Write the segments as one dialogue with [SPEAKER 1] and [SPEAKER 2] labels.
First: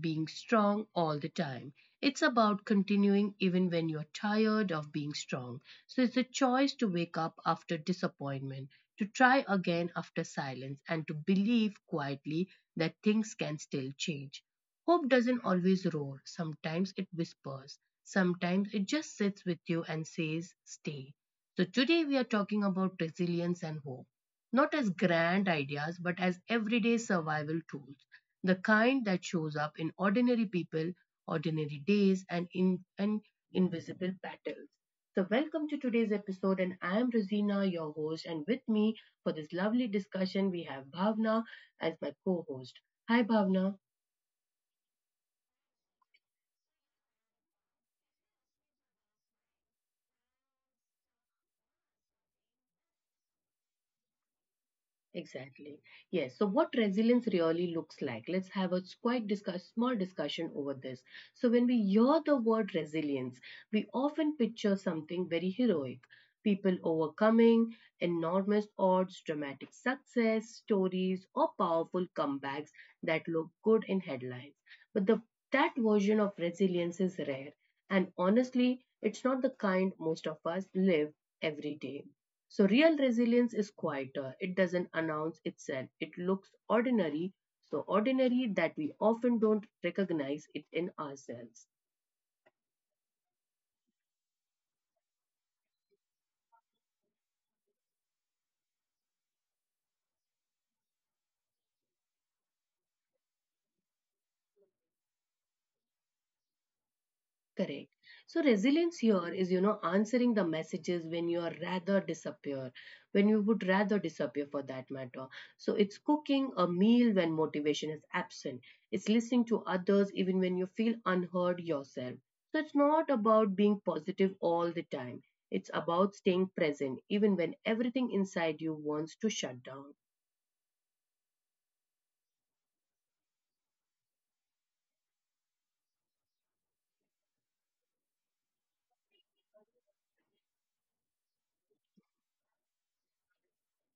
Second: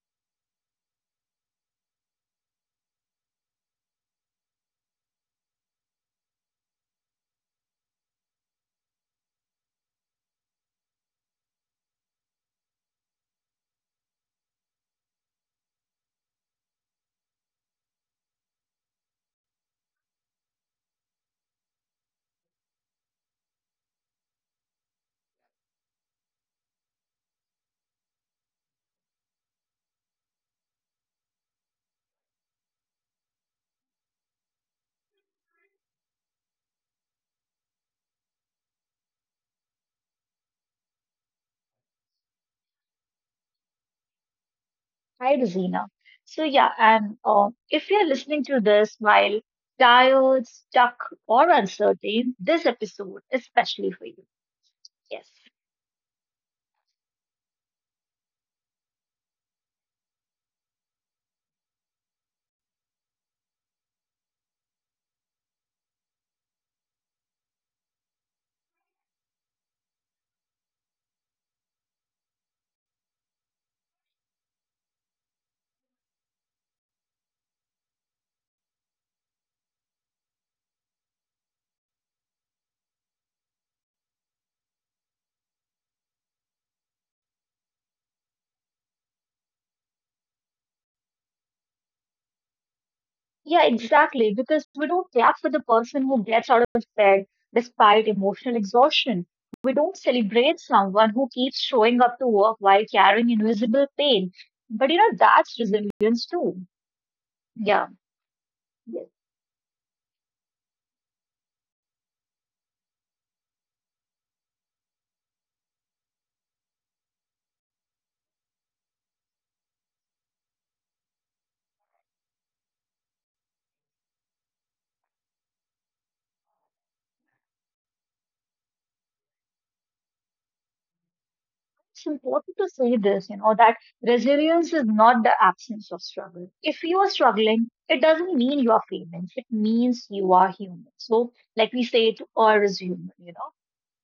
[SPEAKER 1] being strong all the time. It's about continuing even when you're tired of being strong. So it's a choice to wake up after disappointment, to try again after silence, and to believe quietly that things can still change. Hope doesn't always roar, sometimes it whispers, sometimes it just sits with you and says, "Stay." So today we are talking about resilience and hope not as grand ideas, but as everyday survival tools, the kind that shows up in ordinary people, ordinary days, and in and invisible battles. So, welcome to today's episode, and I am Rosina, your host, and with me for this lovely discussion we have Bhavna as my co-host. Hi, Bhavna.
[SPEAKER 2] Hi, Rosina. So, yeah, and if you're listening to this while tired, stuck, or uncertain, this episode is especially for you. Yes.
[SPEAKER 1] Exactly. Yes. So, what resilience really looks like? Let's have a quite discuss small discussion over this. So, when we hear the word resilience, we often picture something very heroic: people overcoming enormous odds, dramatic success stories, or powerful comebacks that look good in headlines. But the That version of resilience is rare, and honestly, it's not the kind most of us live every day. So, real resilience is quieter. It doesn't announce itself. It looks ordinary, so ordinary that we often don't recognize it in ourselves.
[SPEAKER 2] Yeah, exactly. Because we don't clap for the person who gets out of bed despite emotional exhaustion. We don't celebrate someone who keeps showing up to work while carrying invisible pain. But, that's resilience too. Yeah.
[SPEAKER 1] Correct. So resilience here is, you know, answering the messages when you would rather disappear for that matter. So it's cooking a meal when motivation is absent. It's listening to others even when you feel unheard yourself. So it's not about being positive all the time. It's about staying present even when everything inside you wants to shut down.
[SPEAKER 2] It's important to say this, that resilience is not the absence of struggle. If you are struggling, it doesn't mean you are failing. It means you are human. So, like we say, to err is human, you know?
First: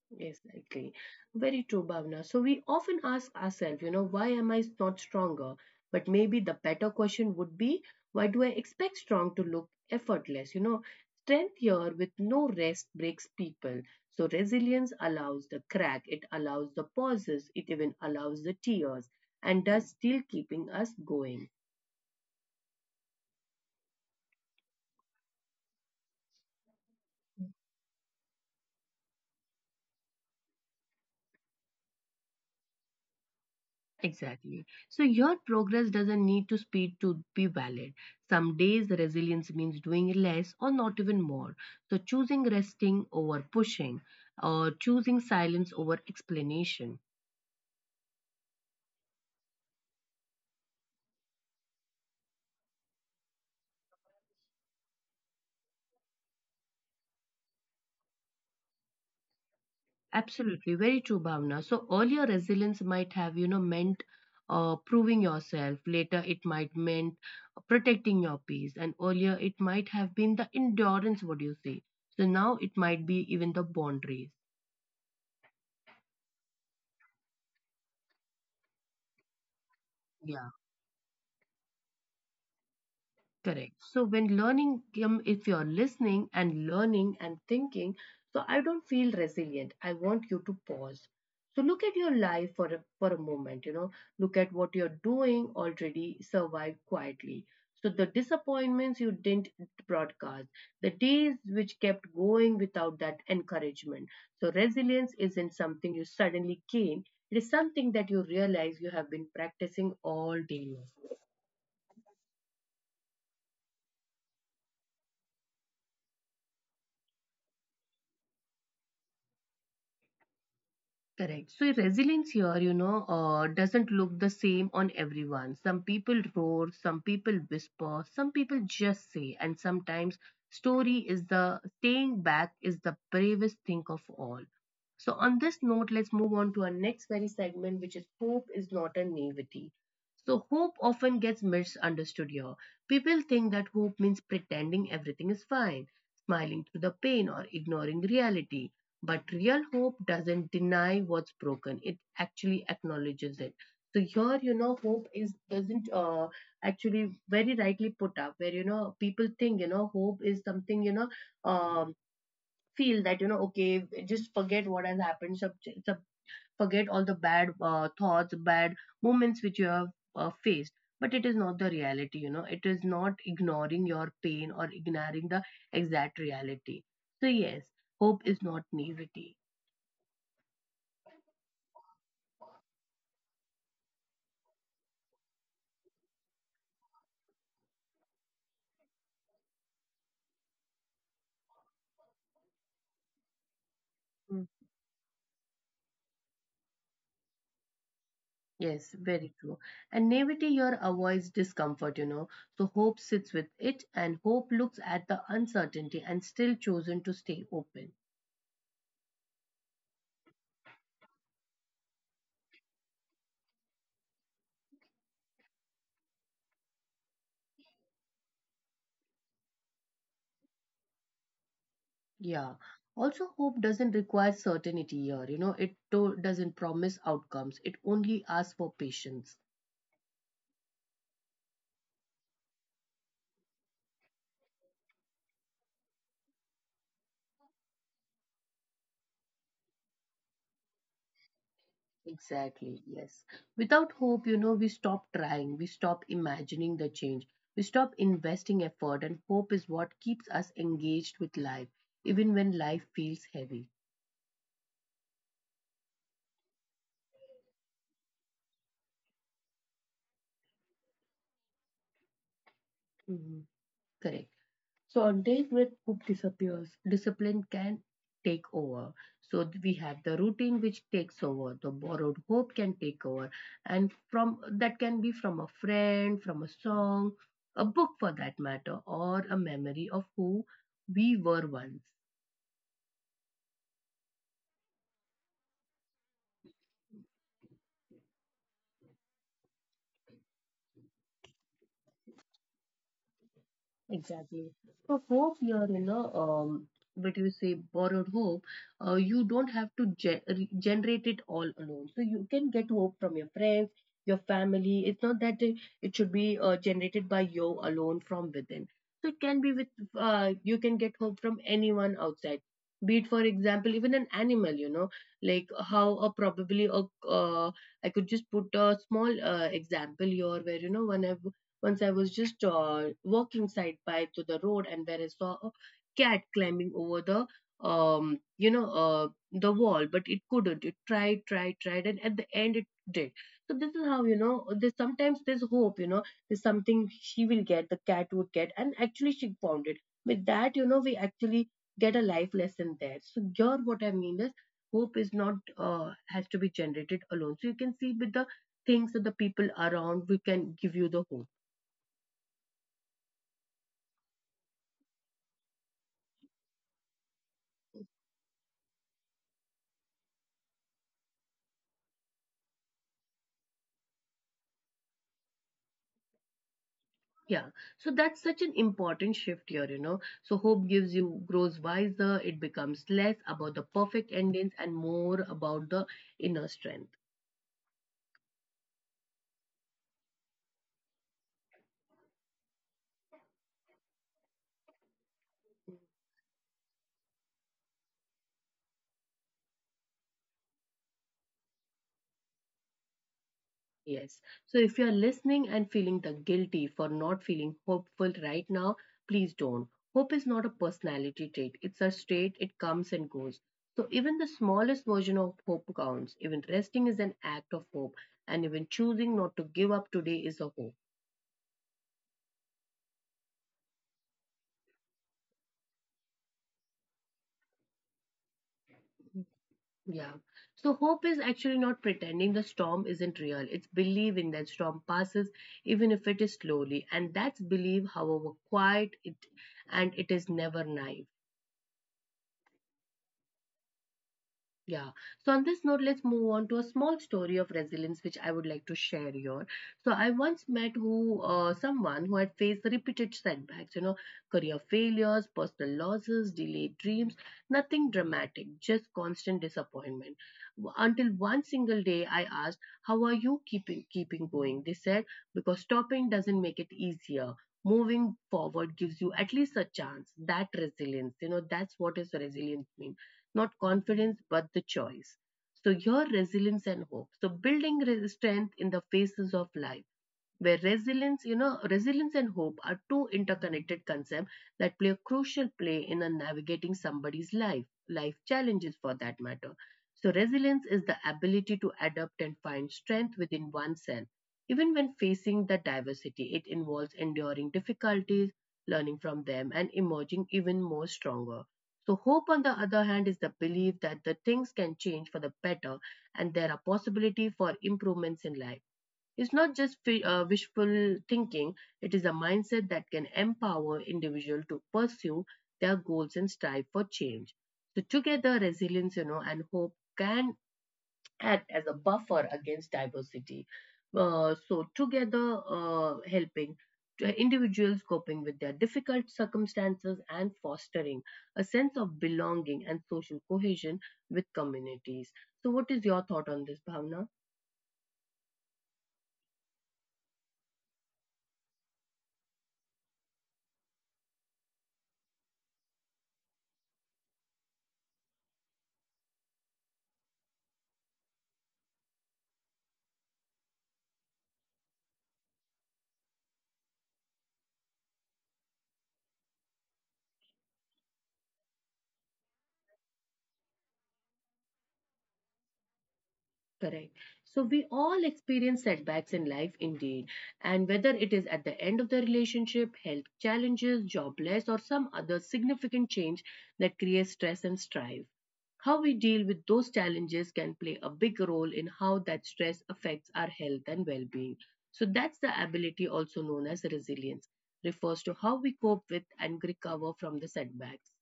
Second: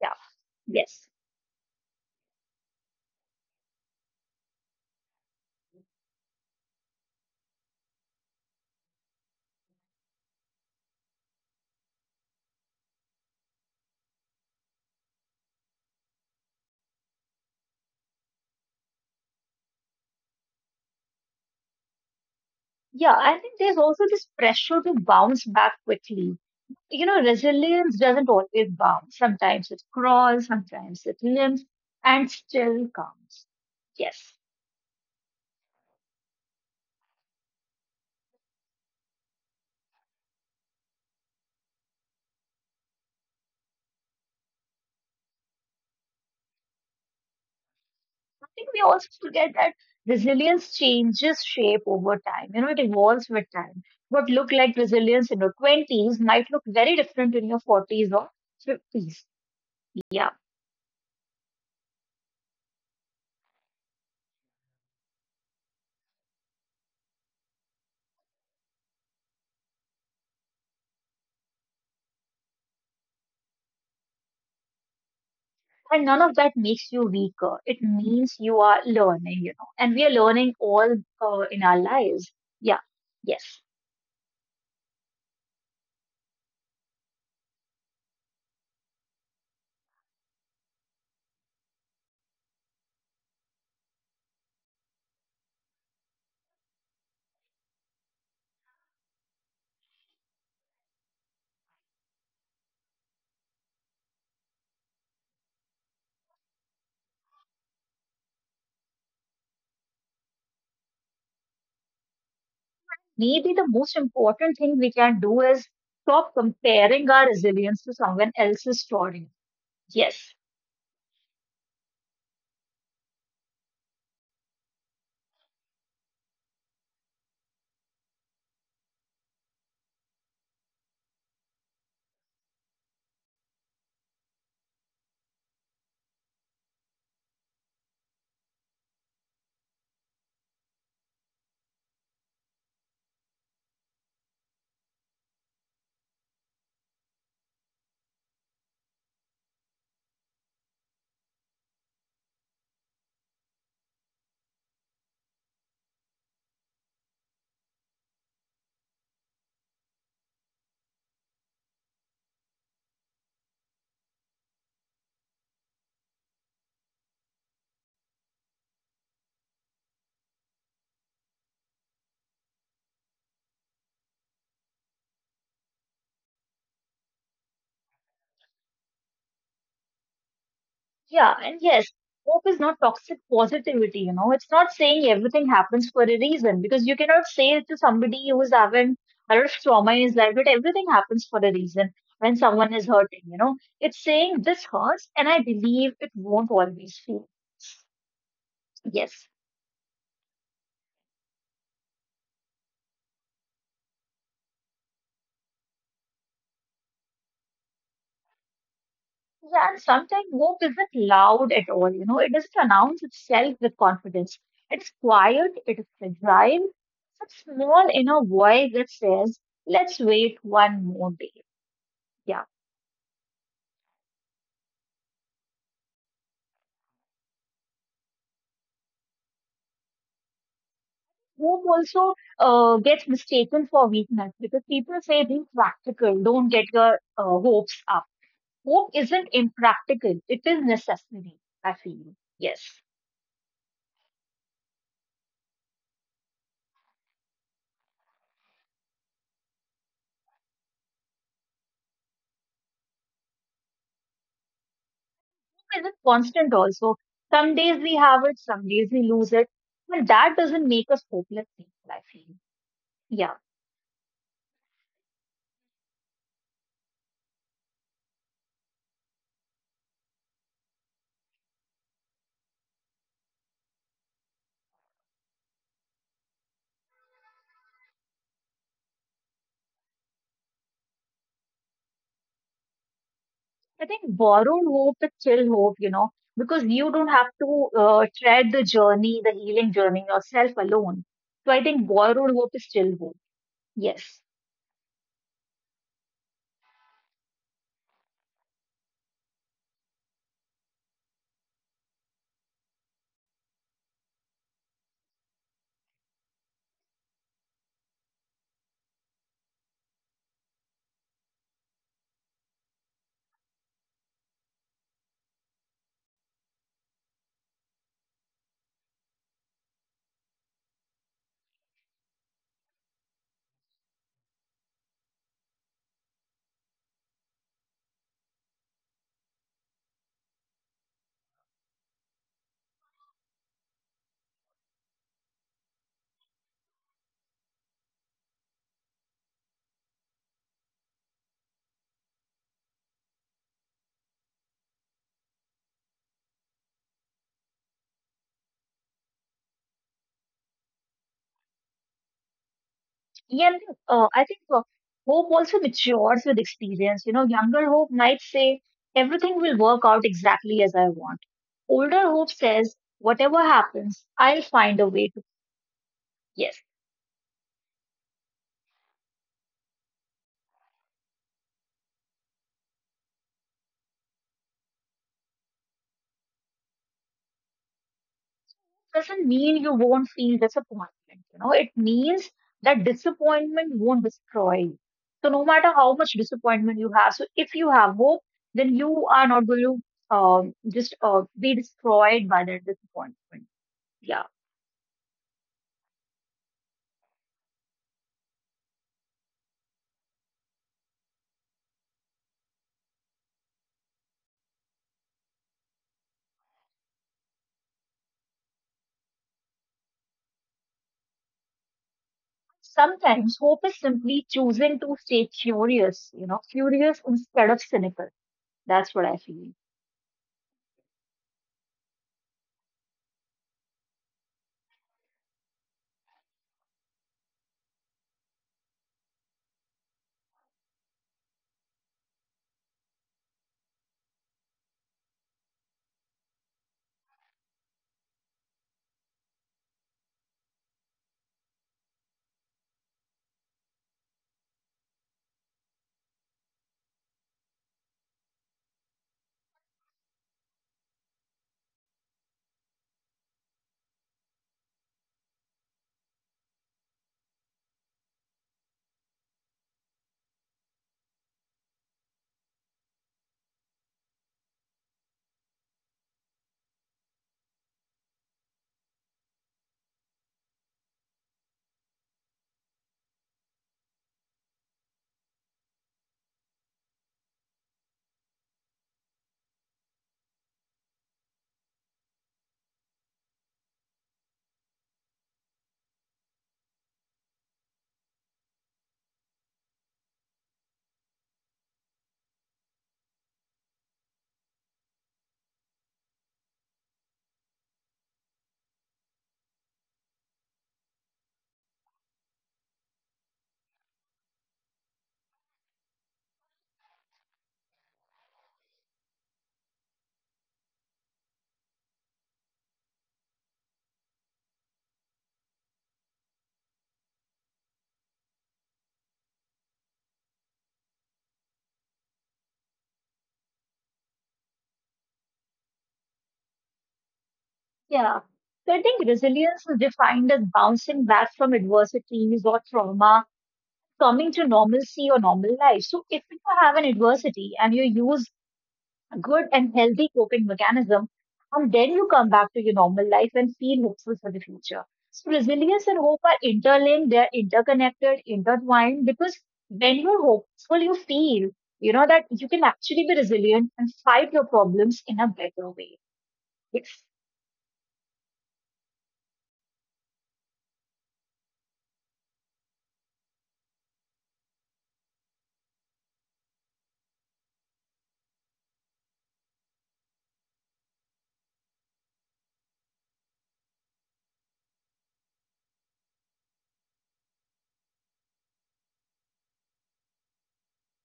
[SPEAKER 2] Yeah.
[SPEAKER 1] Exactly.
[SPEAKER 2] Yes.
[SPEAKER 1] Very true, Bhavna. So we often ask ourselves, you know, why am I not stronger? But maybe the better question would be, why do I expect strong to look effortless? You know, strength here with no rest breaks people. So resilience allows the crack, it allows the pauses, it even allows the tears, and does still keeping us going.
[SPEAKER 2] Yeah. I think there's also this pressure to bounce back quickly. You know, resilience doesn't always bounce. Sometimes it crawls, sometimes it limps, and still comes. Yes.
[SPEAKER 1] Exactly. So your progress doesn't need to speed to be valid. Some days resilience means doing less or not even more. So choosing resting over pushing or choosing silence over explanation.
[SPEAKER 2] Think we also forget that resilience changes shape over time. You know, it evolves with time. What looked like resilience in your 20s might look very different in your 40s or 50s. Yeah.
[SPEAKER 1] Absolutely, very true, Bhavna. So earlier resilience might have, you know, meant proving yourself. Later it might meant protecting your peace. And earlier it might have been the endurance, what do you say? So now it might be even the boundaries.
[SPEAKER 2] And none of that makes you weaker. It means you are learning, and we are
[SPEAKER 1] Yeah.
[SPEAKER 2] learning all in our lives. Yeah. Yes.
[SPEAKER 1] Correct. So when learning, if you're listening and learning and thinking, so I don't feel resilient. I want you to pause. So look at your life for a moment. You know, look at what you're doing already. Survive quietly. So the disappointments you didn't broadcast, the days which kept going without that encouragement. So resilience isn't something you suddenly gain. It is something that you realize you have been practicing all day long.
[SPEAKER 2] Maybe the most important thing we can do is stop comparing our resilience to someone else's story. Yes.
[SPEAKER 1] Correct. So resilience here, you know, doesn't look the same on everyone. Some people roar, some people whisper, some people just say, and sometimes story is the staying back is the bravest thing of all. So on this note, let's move on to our next very segment, which is hope is not a naivety. So hope often gets misunderstood here. People think that hope means pretending everything is fine, smiling through the pain or ignoring reality, but real hope doesn't deny what's broken. It actually acknowledges it. So here, you know, hope is doesn't actually very rightly put up where, you know, people think, you know, hope is something, you know, um, feel that, you know, okay, just forget what has happened. Sub- Forget all the bad thoughts, bad moments which you have faced. But it is not the reality, you know, it is not ignoring your pain or ignoring the exact reality. So, yes, hope is not naivety.
[SPEAKER 2] Yeah, and yes, hope is not toxic positivity. It's not saying everything happens for a reason, because you cannot say to somebody who's having a lot of trauma in his life that everything happens for a reason when someone is hurting. It's saying this
[SPEAKER 1] Mm,
[SPEAKER 2] hurts and I believe it won't always feel.
[SPEAKER 1] Yes,
[SPEAKER 2] Yes.
[SPEAKER 1] very true. And naivety here avoids discomfort, you know. So hope sits with it, and hope looks at the uncertainty and still chosen to stay open.
[SPEAKER 2] Yeah, and sometimes hope isn't loud at all. It doesn't announce itself with confidence. It's quiet, it is fragile, it's a small inner voice that says, let's wait one more day. Yeah.
[SPEAKER 1] Yeah. Also, hope doesn't require certainty here, you know. Doesn't promise outcomes. It only asks for patience.
[SPEAKER 2] Hope also gets mistaken for weakness because people say be practical, don't get your hopes up. Hope isn't impractical, it is necessary, I feel. Yes.
[SPEAKER 1] Exactly, yes. Without hope, you know, we stop trying, we stop imagining the change, we stop investing effort, and hope is what keeps us engaged with life, even when life feels heavy.
[SPEAKER 2] Hope isn't constant also. Some days we have it, some days we lose it. But that doesn't make us hopeless people, I feel. Yeah.
[SPEAKER 1] Mhm. Correct. So on days when hope disappears, discipline can take over. So we have the routine which takes over, the borrowed hope can take over, and from that can be from a friend, from a song, a book for that matter, or a memory of who we were once.
[SPEAKER 2] I think borrowed hope is still hope, because you don't have to tread the journey, the healing journey yourself alone. So I think borrowed hope is still hope. Yes.
[SPEAKER 1] Exactly. So hope what you say borrowed hope. You don't have to generate it all alone. So you can get hope from your friends, your family. It's not that it should be generated by you alone from within. So it can be with you can get hope from anyone outside. Be it for example even an animal. You know, like how a probably a I could just put a small example here where you know when I have once I was just walking side by to the road, and where I saw a cat climbing over the, the wall, but it couldn't. It tried, tried, tried, and at the end it did. So this is how you know. There's sometimes there's hope. You know, there's something she will get. The cat would get, and actually she found it. With that, you know, we actually get a life lesson there. So here, what I mean is, hope is not has to be generated alone. So you can see with the things that the people around we can give you the hope.
[SPEAKER 2] Yeah, and I think hope also matures with experience. You know, younger hope might say, everything will work out exactly as I want. Older hope says, whatever happens, I'll find a way to. Yes,
[SPEAKER 1] Yeah, so that's such an important shift here, you know. So hope gives you grows wiser, it becomes less about the perfect endings and more about the inner strength.
[SPEAKER 2] doesn't mean you won't feel disappointment. You know, it means that disappointment won't destroy you. So, no matter how much disappointment you have, so if you have hope, then you are not going to just be destroyed by that disappointment. Yeah.
[SPEAKER 1] Yes. So if you're listening and feeling the guilty for not feeling hopeful right now, please don't. Hope is not a personality trait, it's a state, it comes and goes. So even the smallest version of hope counts. Even resting is an act of hope, and even choosing not to give up today is a hope.
[SPEAKER 2] Sometimes hope is simply choosing to stay curious, curious instead of cynical. That's what I feel.
[SPEAKER 1] Yeah. So hope is actually not pretending the storm isn't real. It's believing that storm passes even if it is slowly. And that's belief, however quiet it, and it is never naive. Yeah. So on this note, let's move on to a small story of resilience, which I would like to share here. So I once met who someone who had faced repeated setbacks, you know, career failures, personal losses, delayed dreams, nothing dramatic, just constant disappointment. Until one single day, I asked, "How are you keeping going?" They said, "Because stopping doesn't make it easier. Moving forward gives you at least a chance." That resilience, you know, that's what is resilience means, not confidence, but the choice. So, your resilience and hope. So, building strength in the faces of life where resilience, you know, resilience and hope are two interconnected concepts that play a crucial play in a navigating somebody's life, life challenges for that matter. So, resilience is the ability to adapt and find strength within oneself. Even when facing the diversity, it involves enduring difficulties, learning from them, and emerging even more stronger. So, hope, on the other hand, is the belief that the things can change for the better and there are possibility for improvements in life. It's not just wishful thinking, it is a mindset that can empower individuals to pursue their goals and strive for change. So together, resilience, you know, and hope can act as a buffer against diversity. So together, helping to individuals coping with their difficult circumstances and fostering a sense of belonging and social cohesion with communities. So, what is your thought on this, Bhavna?
[SPEAKER 2] Yeah. So I think resilience is defined as bouncing back from adversities or trauma, coming to normalcy or normal life. So if you have an adversity and you use a good and healthy coping mechanism, and then you come back to your normal life and feel hopeful for the future. So resilience and hope are interlinked, they're interconnected, intertwined, because when you're hopeful, you feel, that you can actually be resilient and fight your problems in a better way.
[SPEAKER 1] Correct.
[SPEAKER 2] Yes.
[SPEAKER 1] So we all experience setbacks in life indeed. And whether it is at the end of the relationship, health challenges, jobless, or some other significant change that creates stress and strife, how we deal with those challenges can play a big role in how that stress affects our health and well being. So that's the ability also known as resilience, refers to how we cope with and recover from the setbacks.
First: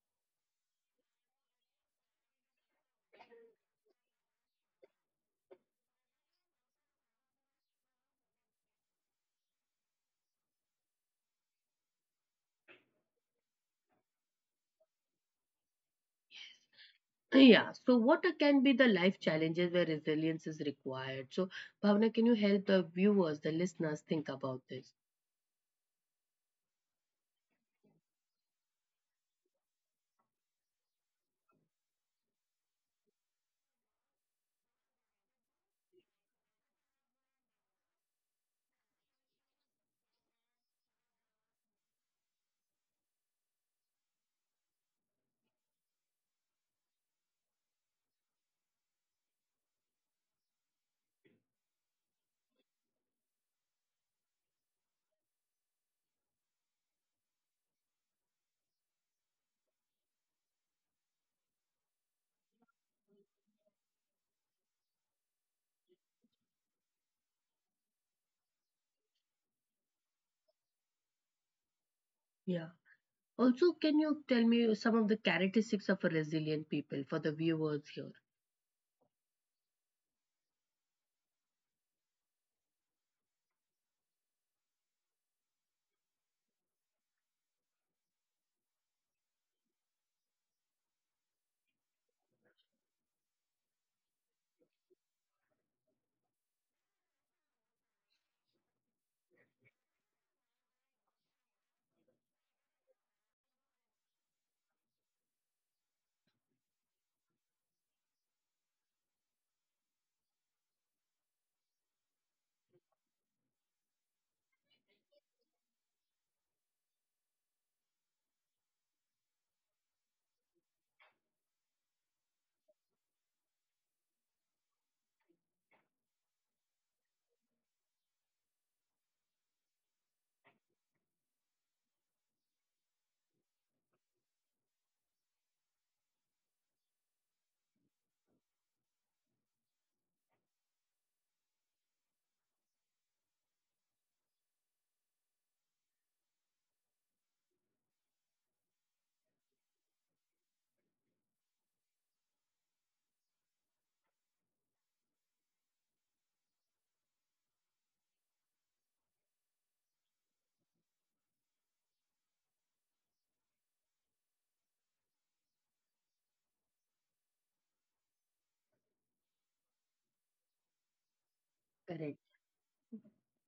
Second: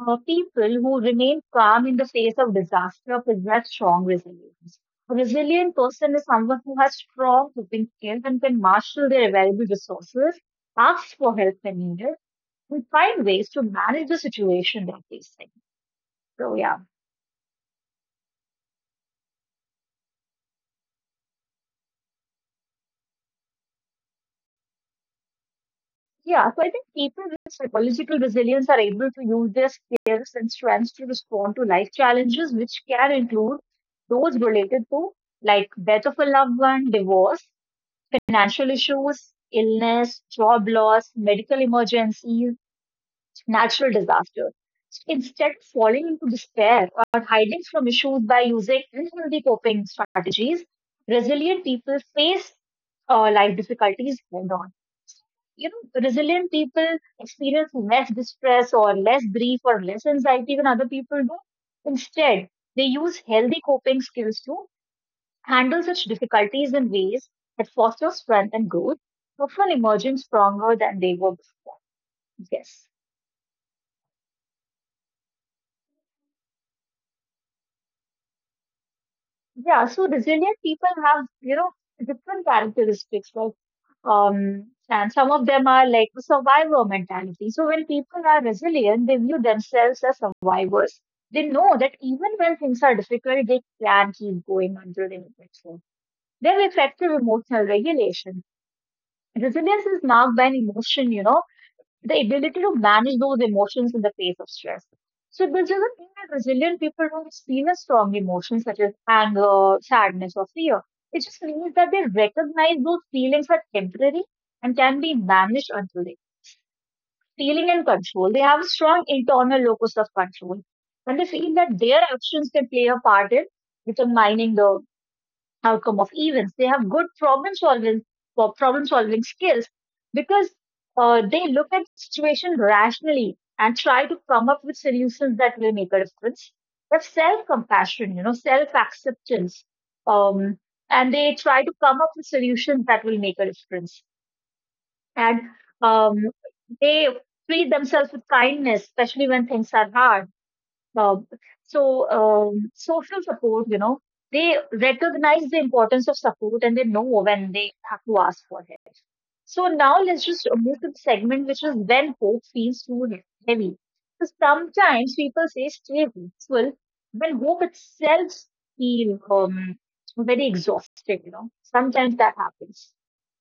[SPEAKER 2] People who remain calm in the face of disaster possess strong resilience. A resilient person is someone who has strong coping skills and can marshal their available resources, ask for help when needed, and find ways to manage the situation they're facing. So, yeah.
[SPEAKER 1] Yeah, so what can be the life challenges where resilience is required? So, Bhavna, can you help the viewers, the listeners, think about this?
[SPEAKER 2] Yeah, so I think people with psychological resilience are able to use their skills and strengths to respond to life challenges, which can include those related to like death of a loved one, divorce, financial issues, illness, job loss, medical emergencies, natural disasters. Instead of falling into despair or hiding from issues by using unhealthy coping strategies, resilient people face life difficulties head on. You know, resilient people experience less distress or less grief or less anxiety than other people do. Instead, they use healthy coping skills to handle such difficulties in ways that foster strength and growth, often emerging stronger than they were before.
[SPEAKER 1] Yeah.
[SPEAKER 2] Yes.
[SPEAKER 1] Also, can you tell me some of the characteristics of a resilient people for the viewers here?
[SPEAKER 2] Yeah, so resilient people have, different characteristics. Like, and some of them are like survivor mentality. So when people are resilient, they view themselves as survivors. They know that even when things are difficult, they can keep going until they make it through. They have effective emotional regulation. Resilience is marked by an emotion, the ability to manage those emotions in the face of stress. So this doesn't mean that resilient people don't experience strong emotions such as anger, sadness, or fear. It just means that they recognize those feelings are temporary and can be managed until they feeling and control. They have a strong internal locus of control. And they feel that their actions can play a part in determining the outcome of events. They have good problem solving or problem solving skills because they look at situation rationally and try to come up with solutions that will make a difference. They have self compassion, self acceptance, um, and they try to come up with solutions that will make a difference. And um, they treat themselves with kindness, especially when things are hard um, so social support, they recognize the importance of support and they know when they have to ask for it. So now let's just move to the segment which is when hope feels too heavy. So sometimes people say stay hopeful when hope itself feels very exhausted.
[SPEAKER 1] Correct.
[SPEAKER 2] Sometimes that happens.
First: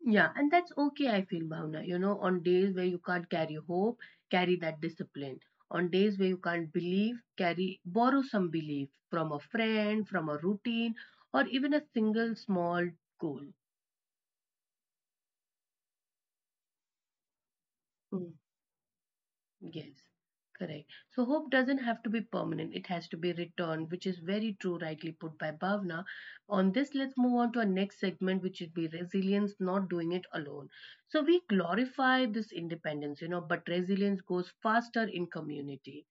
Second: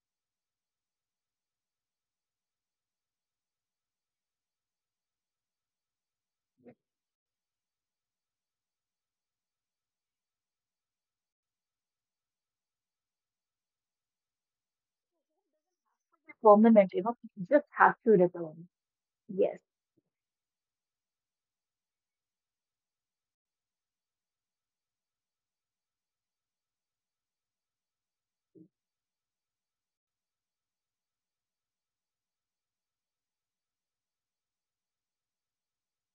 [SPEAKER 1] Yeah, and that's okay, I feel, Bhavna. You know, on days where you can't carry hope, carry that discipline. On days where you can't believe, carry borrow some belief from a friend, from a routine, or even a single small goal.
[SPEAKER 2] Permanent, you just have to return. Yes.
[SPEAKER 1] Yes, correct. So hope doesn't have to be permanent, it has to be returned, which is very true, rightly put by Bhavna. On this, let's move on to our next segment, which would be resilience, not doing it alone. So we glorify this independence, but resilience goes faster in community.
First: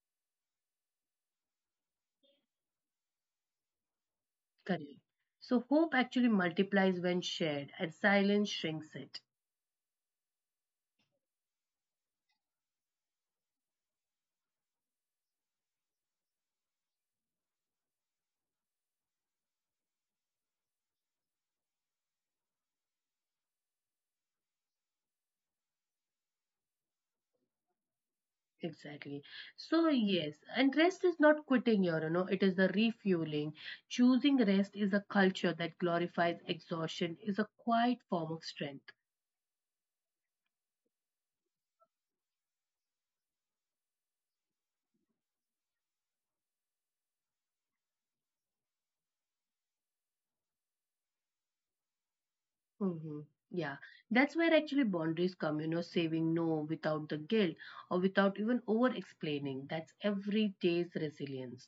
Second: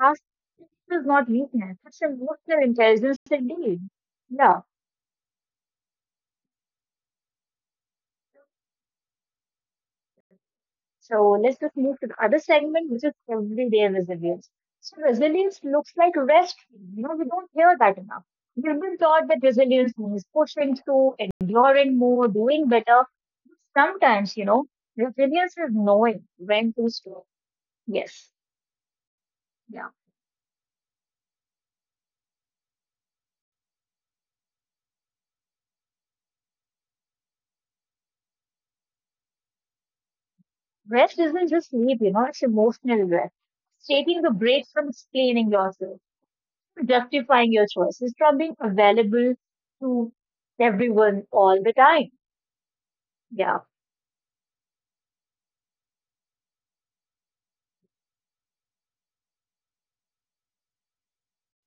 [SPEAKER 2] Ask is not weakness, it's emotional intelligence indeed. Yeah.
[SPEAKER 1] Correct. So hope actually multiplies when shared and silence shrinks it.
[SPEAKER 2] So let's just move to the other segment, which is everyday resilience. So resilience looks like rest. You know, we don't hear that enough. We've been taught that resilience means pushing through, enduring more, doing better. Sometimes, resilience is knowing when to stop. Yes.
[SPEAKER 1] Exactly.
[SPEAKER 2] Yeah.
[SPEAKER 1] So yes, and rest is not quitting your, it is the refueling. Choosing rest is a culture that glorifies exhaustion, is a quiet form of strength.
[SPEAKER 2] Rest isn't just sleep, it's emotional rest. It's taking the break from explaining yourself, justifying your choices, from being available to everyone all the time.
[SPEAKER 1] hmm
[SPEAKER 2] Yeah.
[SPEAKER 1] Yeah, that's where actually boundaries come, saving no without the guilt or without even over explaining. That's every day's resilience.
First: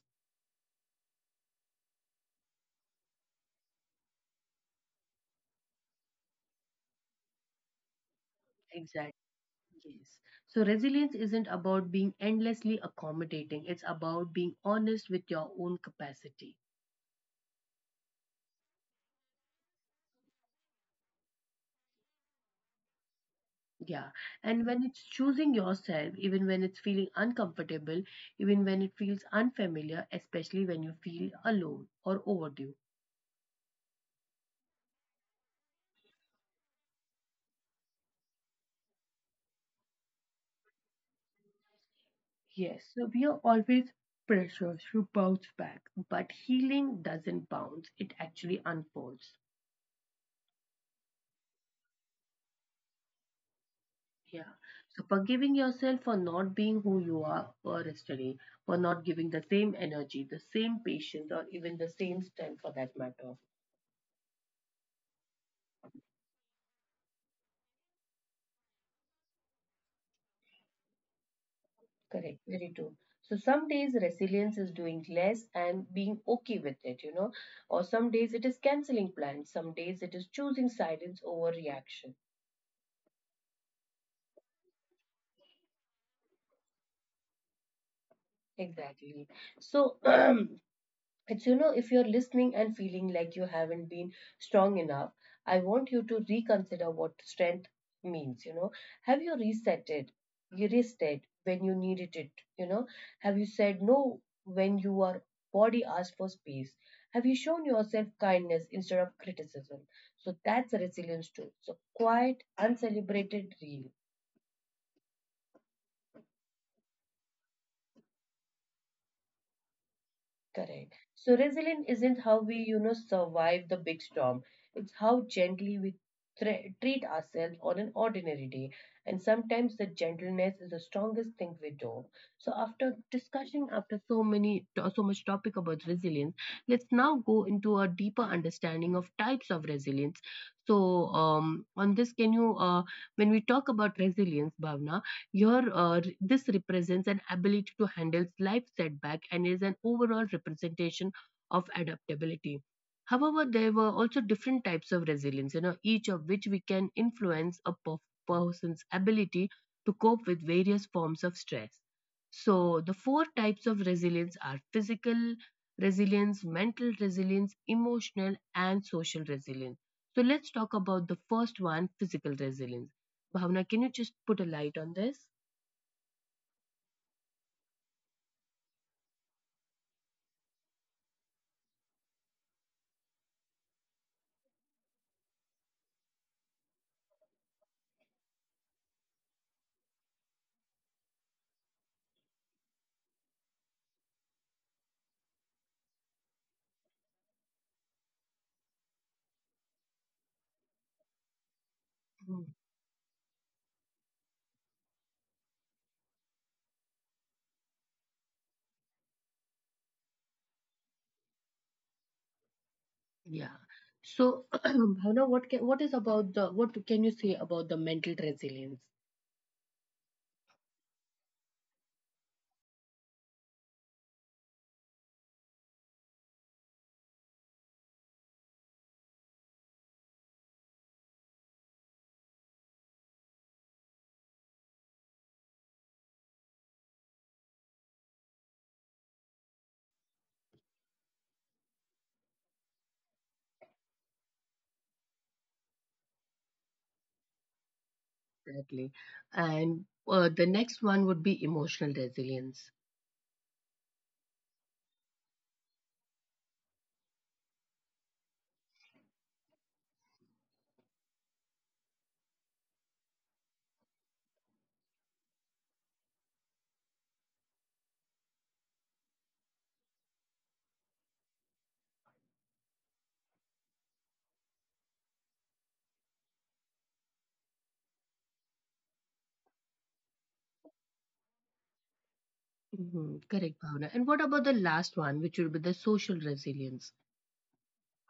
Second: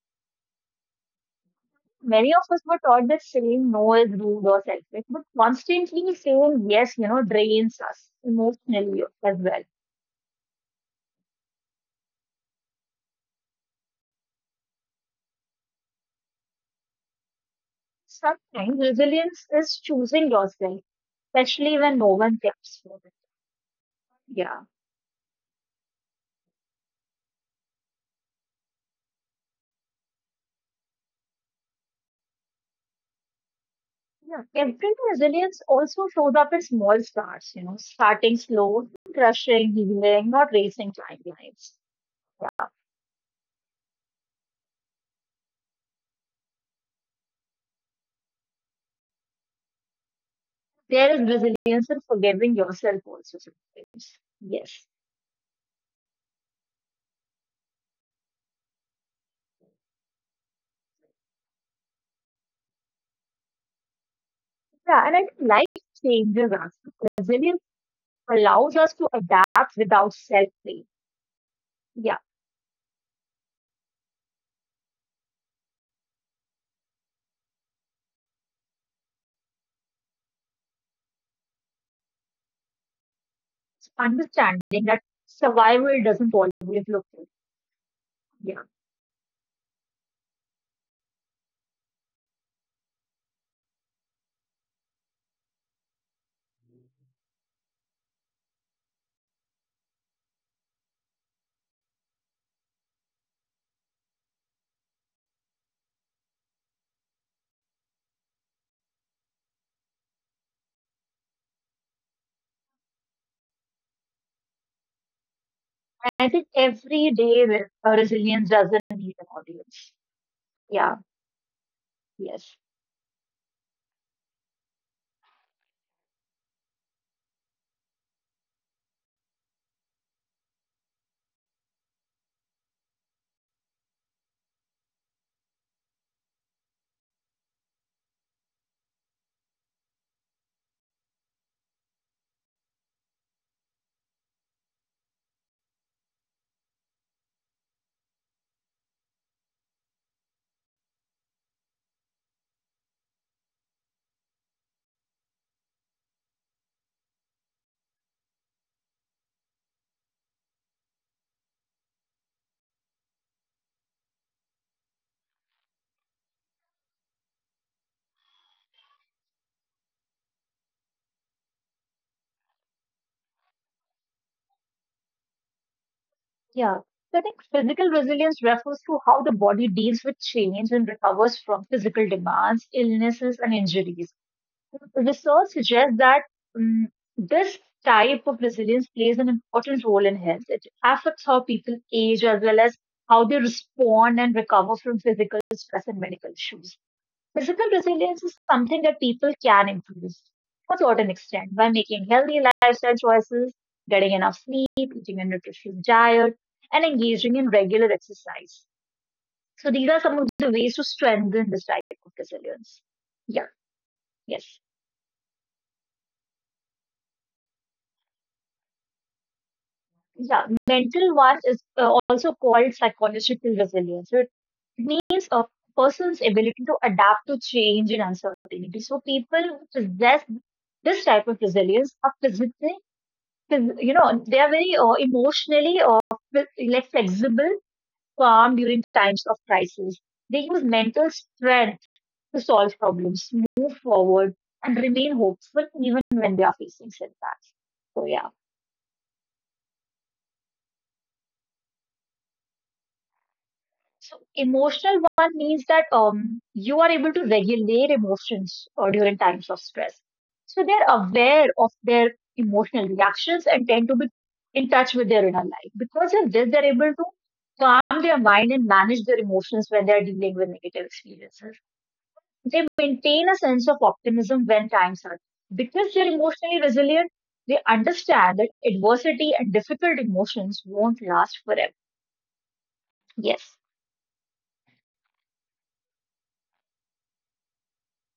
[SPEAKER 2] Many of us were taught that saying no is rude or selfish, but constantly saying yes, drains us emotionally
[SPEAKER 1] Exactly.
[SPEAKER 2] as well.
[SPEAKER 1] Yes. So resilience isn't about being endlessly accommodating. It's about being honest with your own capacity.
[SPEAKER 2] Sometimes resilience is choosing yourself, especially when no one cares for it.
[SPEAKER 1] Yeah,
[SPEAKER 2] Yeah.
[SPEAKER 1] and when it's choosing yourself, even when it's feeling uncomfortable, even when it feels unfamiliar, especially when you feel alone or overdue.
[SPEAKER 2] Yeah. Every resilience also shows up in small starts, starting slow, crushing, healing, not racing timelines. Yeah.
[SPEAKER 1] Yes, so we are always pressured to bounce back, but healing doesn't bounce, it actually unfolds.
[SPEAKER 2] There is resilience in forgiving yourself also sometimes.
[SPEAKER 1] Yeah,
[SPEAKER 2] Yes.
[SPEAKER 1] so forgiving yourself for not being who you are or yesterday, for not giving the same energy, the same patience, or even the same strength for that matter.
[SPEAKER 2] Yeah. And I think life changes us allows us to adapt without self blame. Yeah.
[SPEAKER 1] Correct, very true. So some days resilience is doing less and being okay with it, or some days it is canceling plans, some days it is choosing silence over reaction.
[SPEAKER 2] It's understanding that survival doesn't always look good. Yeah.
[SPEAKER 1] Exactly. So it's, if you're listening and feeling like you haven't been strong enough, I want you to reconsider what strength means. You know, have you reset it, erased it when you needed it? You know, have you said no when your body asked for space? Have you shown yourself kindness instead of criticism? So that's a resilience too. So quiet, uncelebrated, real.
[SPEAKER 2] I think every day resilience doesn't need an audience. Yeah.
[SPEAKER 1] Correct. So resilient isn't how
[SPEAKER 2] Yes.
[SPEAKER 1] we, survive the big storm. It's how gently we treat ourselves on an ordinary day. And sometimes the gentleness is the strongest thing we do. So after discussion, after so much topic about resilience, let's now go into a deeper understanding of types of resilience. So on this, can you, when we talk about resilience, Bhavna, your this represents an ability to handle life setback and is an overall representation of adaptability. However, there were also different types of resilience, each of which we can influence a person's ability to cope with various forms of stress. So, the four types of resilience are physical resilience, mental resilience, emotional, and social resilience. So, let's talk about the first one physical resilience. Bhavna, can you just put a light on this?
[SPEAKER 2] Yeah. So I think physical resilience refers to how the body deals with change and recovers from physical demands, illnesses, and injuries. Research suggests that mm, this type of resilience plays an important role in health. It affects how people age as well as how they respond and recover from physical stress and medical issues. Physical resilience is something that people can improve to a certain extent by making healthy
[SPEAKER 1] Mm.
[SPEAKER 2] lifestyle choices, getting enough sleep, eating a nutritious diet, and engaging in regular exercise. So these are some of the ways to strengthen this type of resilience. Yeah,
[SPEAKER 1] Yeah.
[SPEAKER 2] yes.
[SPEAKER 1] So, Bhavna, what can you say about the mental resilience
[SPEAKER 2] Yeah, mental VAR is also called psychological resilience. So it means a person's ability to adapt to change and uncertainty. So people who possess this type of resilience are physically, they are very emotionally or like flexible, calm during times of crisis. They use mental strength to solve problems, move forward, and remain hopeful even when they are facing setbacks. So yeah.
[SPEAKER 1] exactly? And the next one would be emotional resilience.
[SPEAKER 2] So emotional one means that you are able to regulate emotions or during times of stress. So they're aware of their emotional reactions and tend to be in touch with their inner life. Because of this, they're able to calm their mind and manage their emotions when they're dealing with negative experiences. They maintain a sense of optimism when times are because they're emotionally resilient, they understand that adversity and difficult emotions won't last forever.
[SPEAKER 1] Mhm.
[SPEAKER 2] Yes.
[SPEAKER 1] Correct, Bhavna. And what about the last one, which would be the social resilience?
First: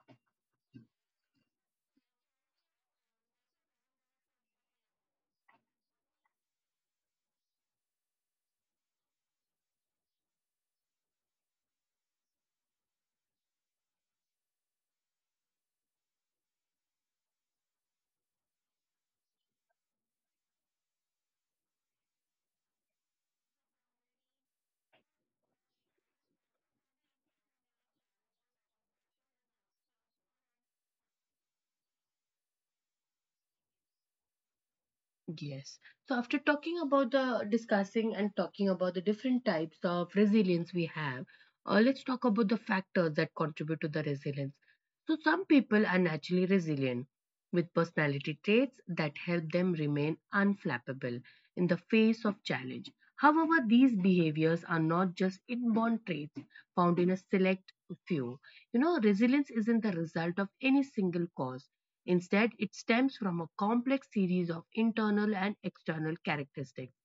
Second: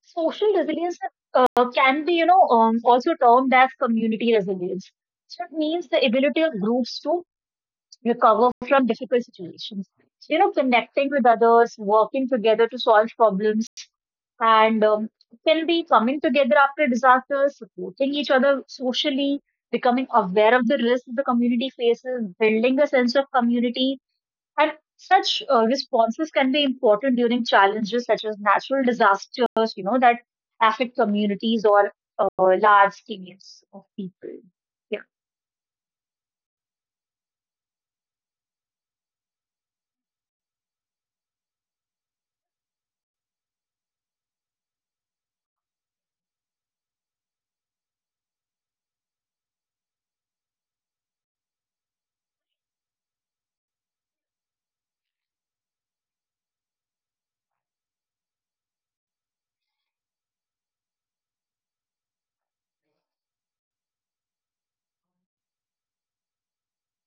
[SPEAKER 2] Social resilience can be, also termed as community resilience. So it means the ability of groups to recover from difficult situations. So, you know, connecting with others, working together to solve problems, and can be coming together after disasters, supporting each other socially, becoming aware of the risks the community faces, building a sense of community, and such responses can be important during challenges such as natural disasters, that affect communities or uh, large teams of people. Yeah,
[SPEAKER 1] Yes. So after talking about the discussing and talking about the different types of resilience we have, let's talk about the factors that contribute to the resilience. So some people are naturally resilient with personality traits that help them remain unflappable in the face of challenge. However, these behaviors are not just inborn traits found in a select few. You know, resilience isn't the result of any single cause. Instead, it stems from a complex series of internal and external characteristics,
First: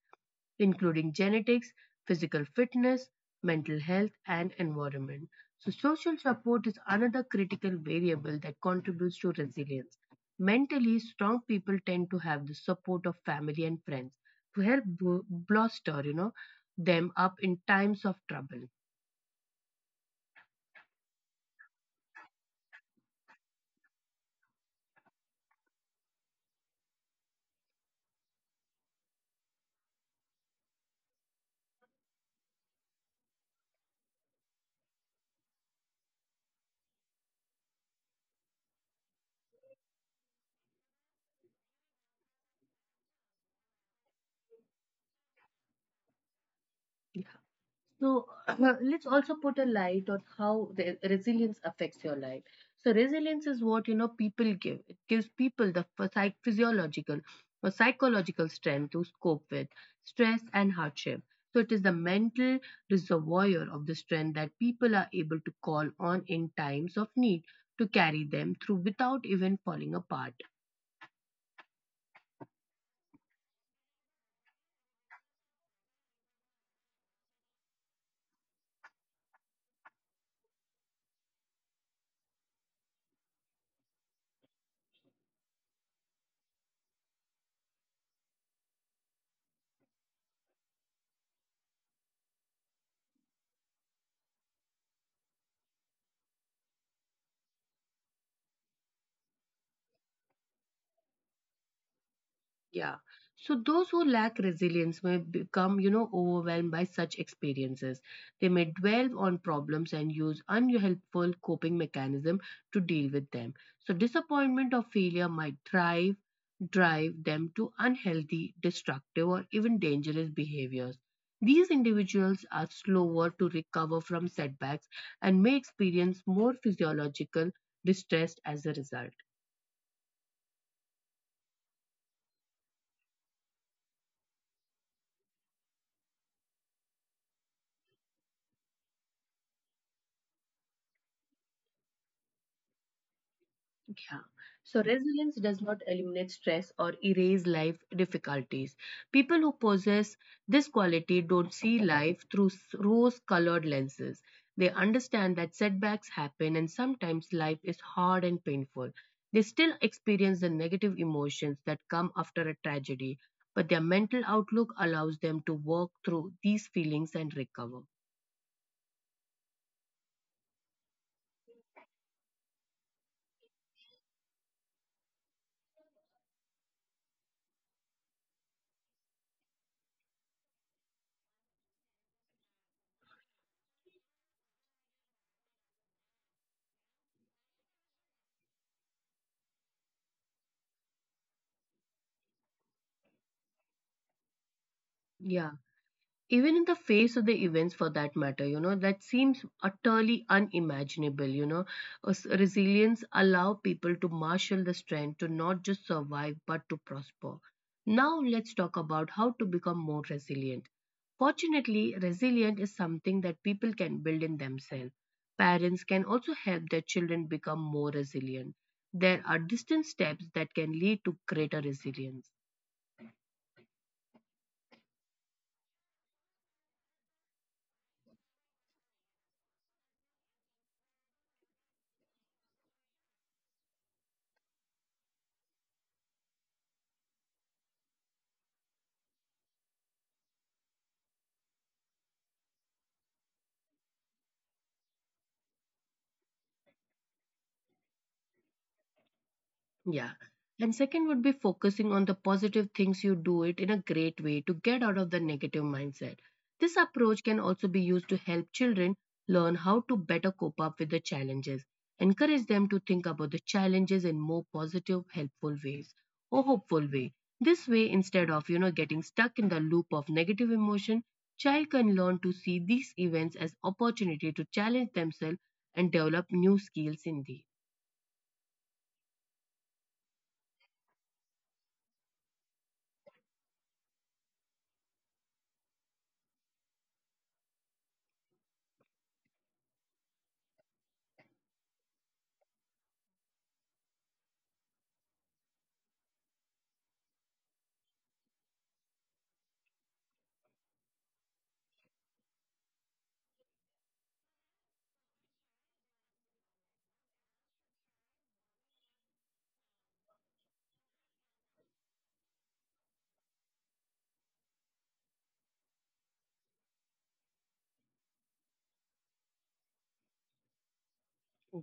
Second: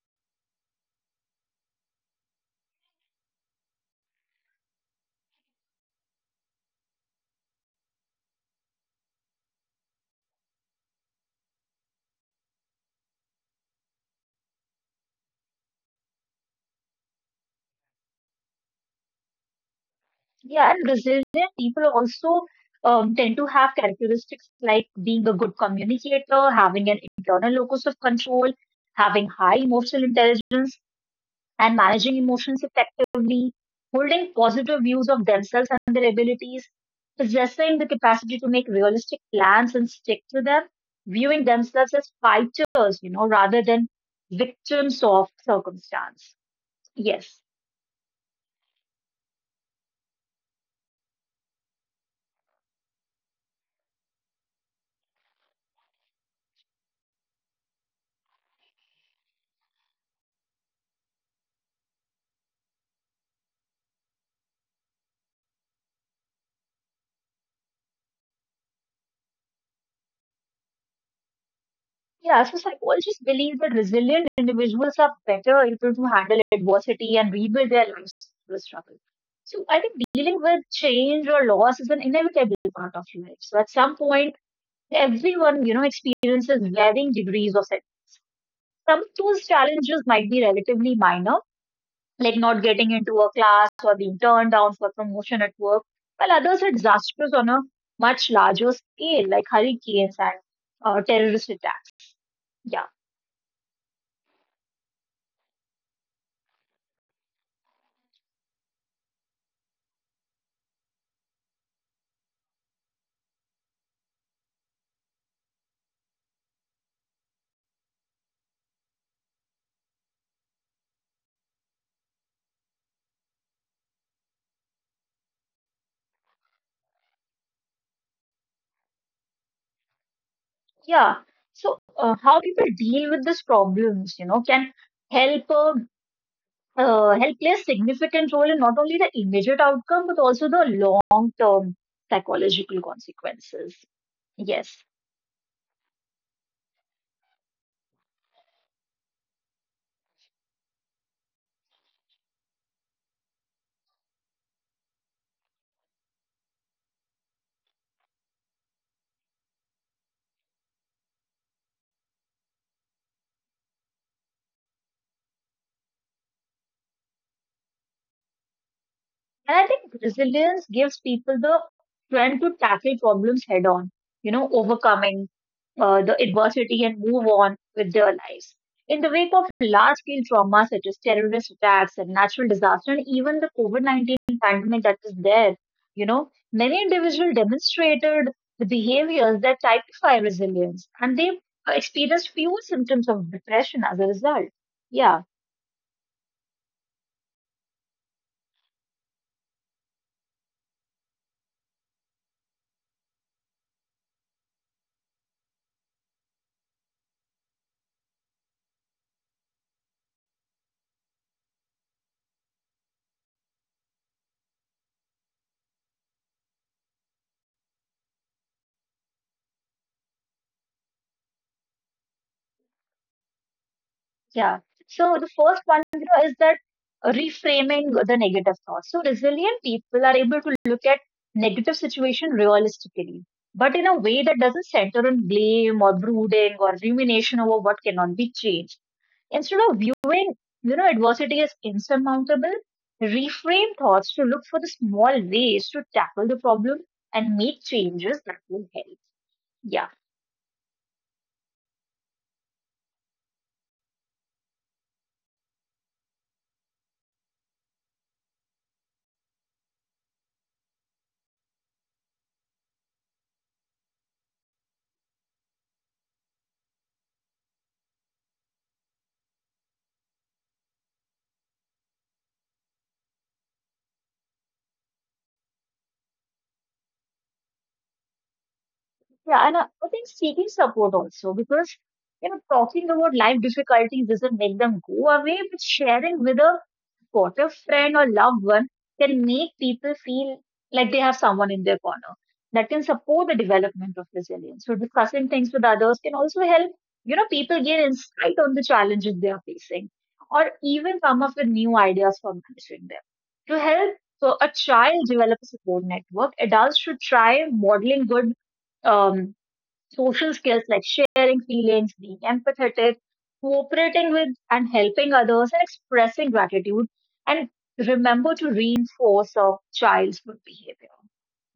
[SPEAKER 1] including genetics, physical fitness, mental health, and environment. So, social support is another critical variable that contributes to resilience. Mentally strong people tend to have the support of family and friends to help bolster, them up in times of trouble.
[SPEAKER 2] yeah, and resilient people also tend to have characteristics like being a good communicator, having an internal locus of control, having high emotional intelligence, and managing emotions effectively, holding positive views of themselves and their abilities, possessing the capacity to make realistic plans and stick to them, viewing themselves as fighters, you know, rather than victims of circumstance. Yes.
[SPEAKER 1] So let's also put a light on how the resilience affects your life. So resilience is what you know people give. It gives people the physiological or psychological strength to cope with stress and hardship. So it is the mental reservoir of the strength that people are able to call on in times of need to carry them through without even falling apart.
[SPEAKER 2] Yeah, so psychologists believe that resilient individuals are better able to handle adversity and rebuild their lives through struggle. So I think dealing with change or loss is an inevitable part of life. So at some point, everyone, you know, experiences varying degrees of it. Some of those challenges might be relatively minor, like not getting into a class or being turned down for promotion at work, while others are disastrous on a much larger scale, like hurricanes and terrorist attacks. Yeah,
[SPEAKER 1] Yeah. So those who lack resilience may become, overwhelmed by such experiences. They may dwell on problems and use unhelpful coping mechanism to deal with them. So disappointment or failure might thrive, drive them to unhealthy, destructive, or even dangerous behaviors. These individuals are slower to recover from setbacks and may experience more physiological distress as a result.
[SPEAKER 2] yeah. So, how people deal with these problems, you know, can help help play a significant role in not only the immediate outcome but also the long term psychological consequences.
[SPEAKER 1] Yeah.
[SPEAKER 2] Yes.
[SPEAKER 1] So resilience does not eliminate stress or erase life difficulties. People who possess this quality don't see life through rose colored lenses. They understand that setbacks happen and sometimes life is hard and painful. They still experience the negative emotions that come after a tragedy, but their mental outlook allows them to work through these feelings and recover.
[SPEAKER 2] And I think resilience gives people the strength to tackle problems head on, you know, overcoming the adversity and move on with their lives. In the wake of large scale trauma such as terrorist attacks and natural disaster, and even the COVID-19 pandemic that is there, you know, many individuals demonstrated the behaviors that typify resilience and they experienced fewer symptoms of depression as a result. Yeah.
[SPEAKER 1] Yeah. Even in the face of the events for that matter, you know, that seems utterly unimaginable, resilience allow people to marshal the strength to not just survive but to prosper. Now let's talk about how to become more resilient. Fortunately, resilient is something that people can build in themselves. Parents can also help their children become more resilient. There are distant steps that can lead to greater resilience.
[SPEAKER 2] Yeah. So the first one, you know, is that reframing the negative thoughts. So resilient people are able to look at negative situation realistically, but in a way that doesn't center on blame or brooding or rumination over what cannot be changed. Instead of viewing, you know, adversity as insurmountable, reframe thoughts to look for the small ways to tackle the problem and make changes that will help. Yeah.
[SPEAKER 1] Yeah. And second would be focusing on the positive things you do it in a great way to get out of the negative mindset. This approach can also be used to help children learn how to better cope up with the challenges. Encourage them to think about the challenges in more positive, helpful ways or hopeful way. This way, instead of you know getting stuck in the loop of negative emotion, child can learn to see these events as opportunity to challenge themselves and develop new skills in these.
[SPEAKER 2] Yeah, and I think seeking support also, because you know, talking about life difficulties doesn't make them go away, but sharing with a supportive friend or loved one can make people feel like they have someone in their corner that can support the development of resilience. So discussing things with others can also help, you know, people gain insight on the challenges they are facing, or even come up with new ideas for managing them to help. So a child develop a support network. Adults should try modeling good. Um, Social skills like sharing feelings, being empathetic, cooperating with and helping others, and expressing gratitude. And remember to reinforce a child's good behavior.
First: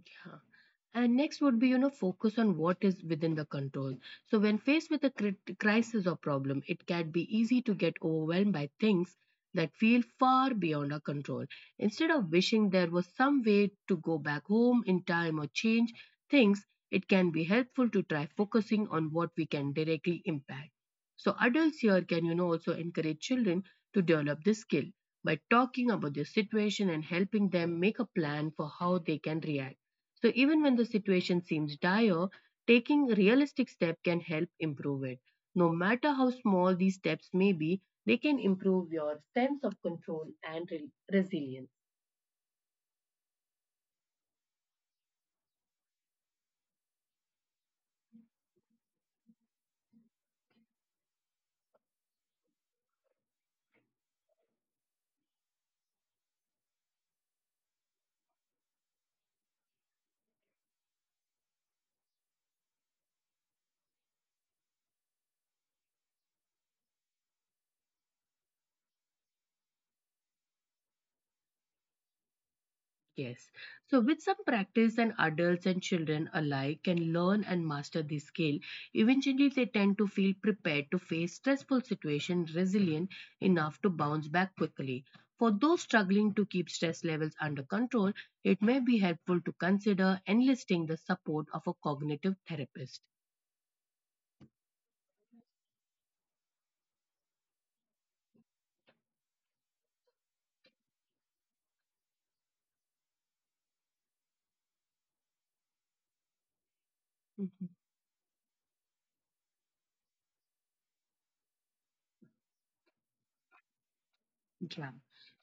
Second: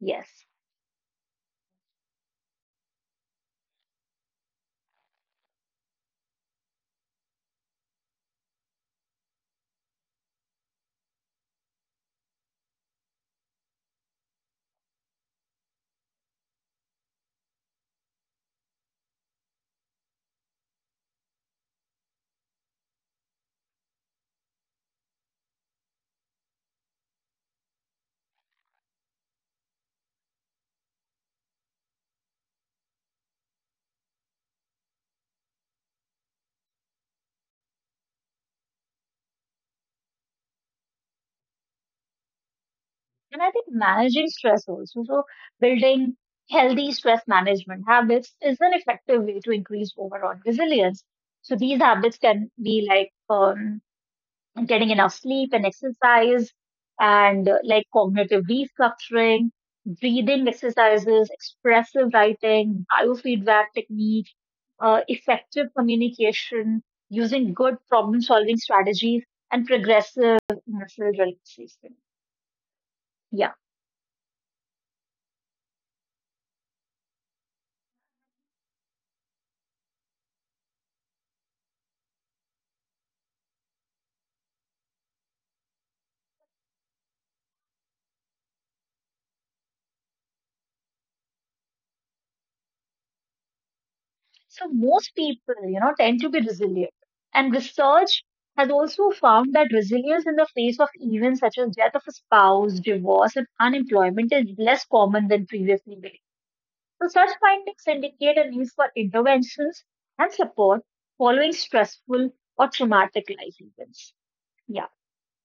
[SPEAKER 2] Yes.
[SPEAKER 1] And next would be, focus on what is within the control. So, when faced with a crisis or problem, it can be easy to get overwhelmed by things that feel far beyond our control. Instead of wishing there was some way to go back home in time or change things, it can be helpful to try focusing on what we can directly impact. So, adults here can, also encourage children to develop this skill by talking about their situation and helping them make a plan for how they can react. So even when the situation seems dire, taking a realistic step can help improve it. No matter how small these steps may be, they can improve your sense of control and resilience.
[SPEAKER 2] And I think managing stress also, so building healthy stress management habits is an effective way to increase overall resilience. So these habits can be like, getting enough sleep and exercise and like cognitive restructuring, breathing exercises, expressive writing, biofeedback techniques, effective communication, using good problem solving strategies, and progressive muscle relaxation.
[SPEAKER 1] Yes.
[SPEAKER 2] Yeah.
[SPEAKER 1] So, with some practice, and adults and children alike can learn and master this skill. Eventually, they tend to feel prepared to face stressful situations, resilient enough to bounce back quickly. For those struggling to keep stress levels under control, it may be helpful to consider enlisting the support of a cognitive therapist.
[SPEAKER 2] So most people, you know, tend to be resilient. And research has also found that resilience in the face of events such as death of a spouse, divorce, and unemployment is less common than previously believed. So such
[SPEAKER 1] Mhm.
[SPEAKER 2] findings indicate a need for interventions and support following stressful or traumatic life events. Yeah.
[SPEAKER 1] Yeah.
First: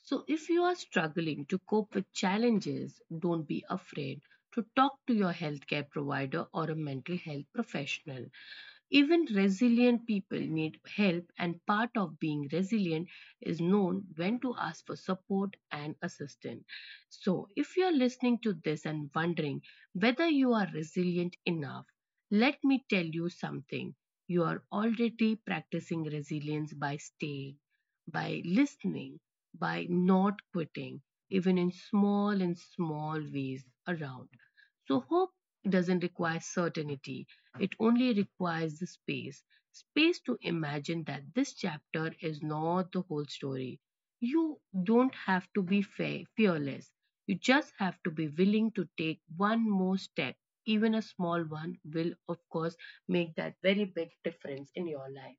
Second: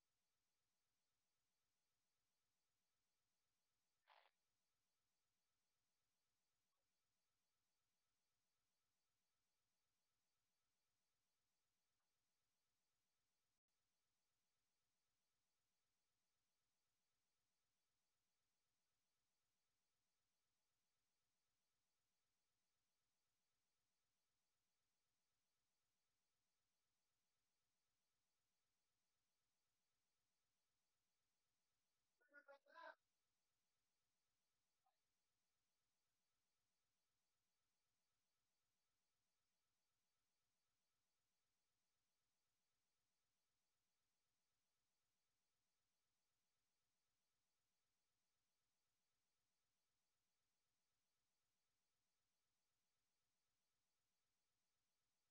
[SPEAKER 1] So if you are struggling to cope with challenges, don't be afraid to talk to your healthcare provider or a mental health professional. Even resilient people need help, and part of being resilient is known when to ask for support and assistance. So, if you are listening to this and wondering whether you are resilient enough, let me tell you something. You are already practicing resilience by staying, by listening, by not quitting, even in small and small ways around. So, hope doesn't require certainty. It only requires the space. Space to imagine that this chapter is not the whole story. You don't have to be fearless. You just have to be willing to take one more step. Even a small one will, of course, make that very big difference in your life.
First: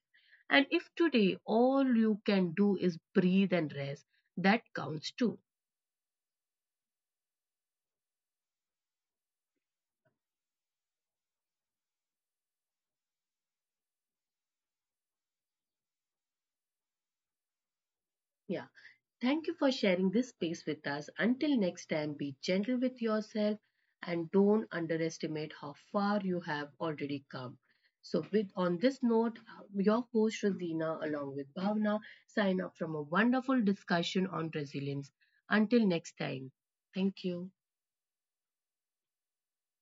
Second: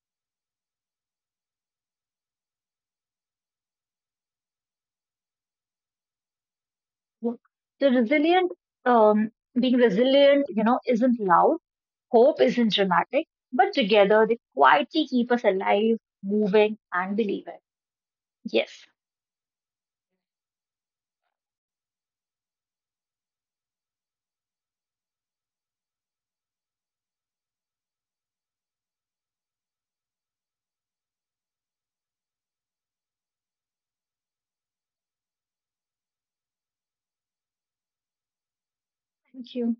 [SPEAKER 1] And if today all you can do is breathe and rest, that counts too.
[SPEAKER 2] The resilient, um, being resilient, you know, isn't loud. Hope isn't dramatic, but together they quietly keep us alive, moving, and believing.
[SPEAKER 1] Yeah.
[SPEAKER 2] Yes.
[SPEAKER 1] Thank you for sharing this space with us. Until next time, be gentle with yourself and don't underestimate how far you have already come. So, with on this note, your host Rosina, along with Bhavna, sign up from a wonderful discussion on resilience. Until next time, thank you.
[SPEAKER 2] Thank you.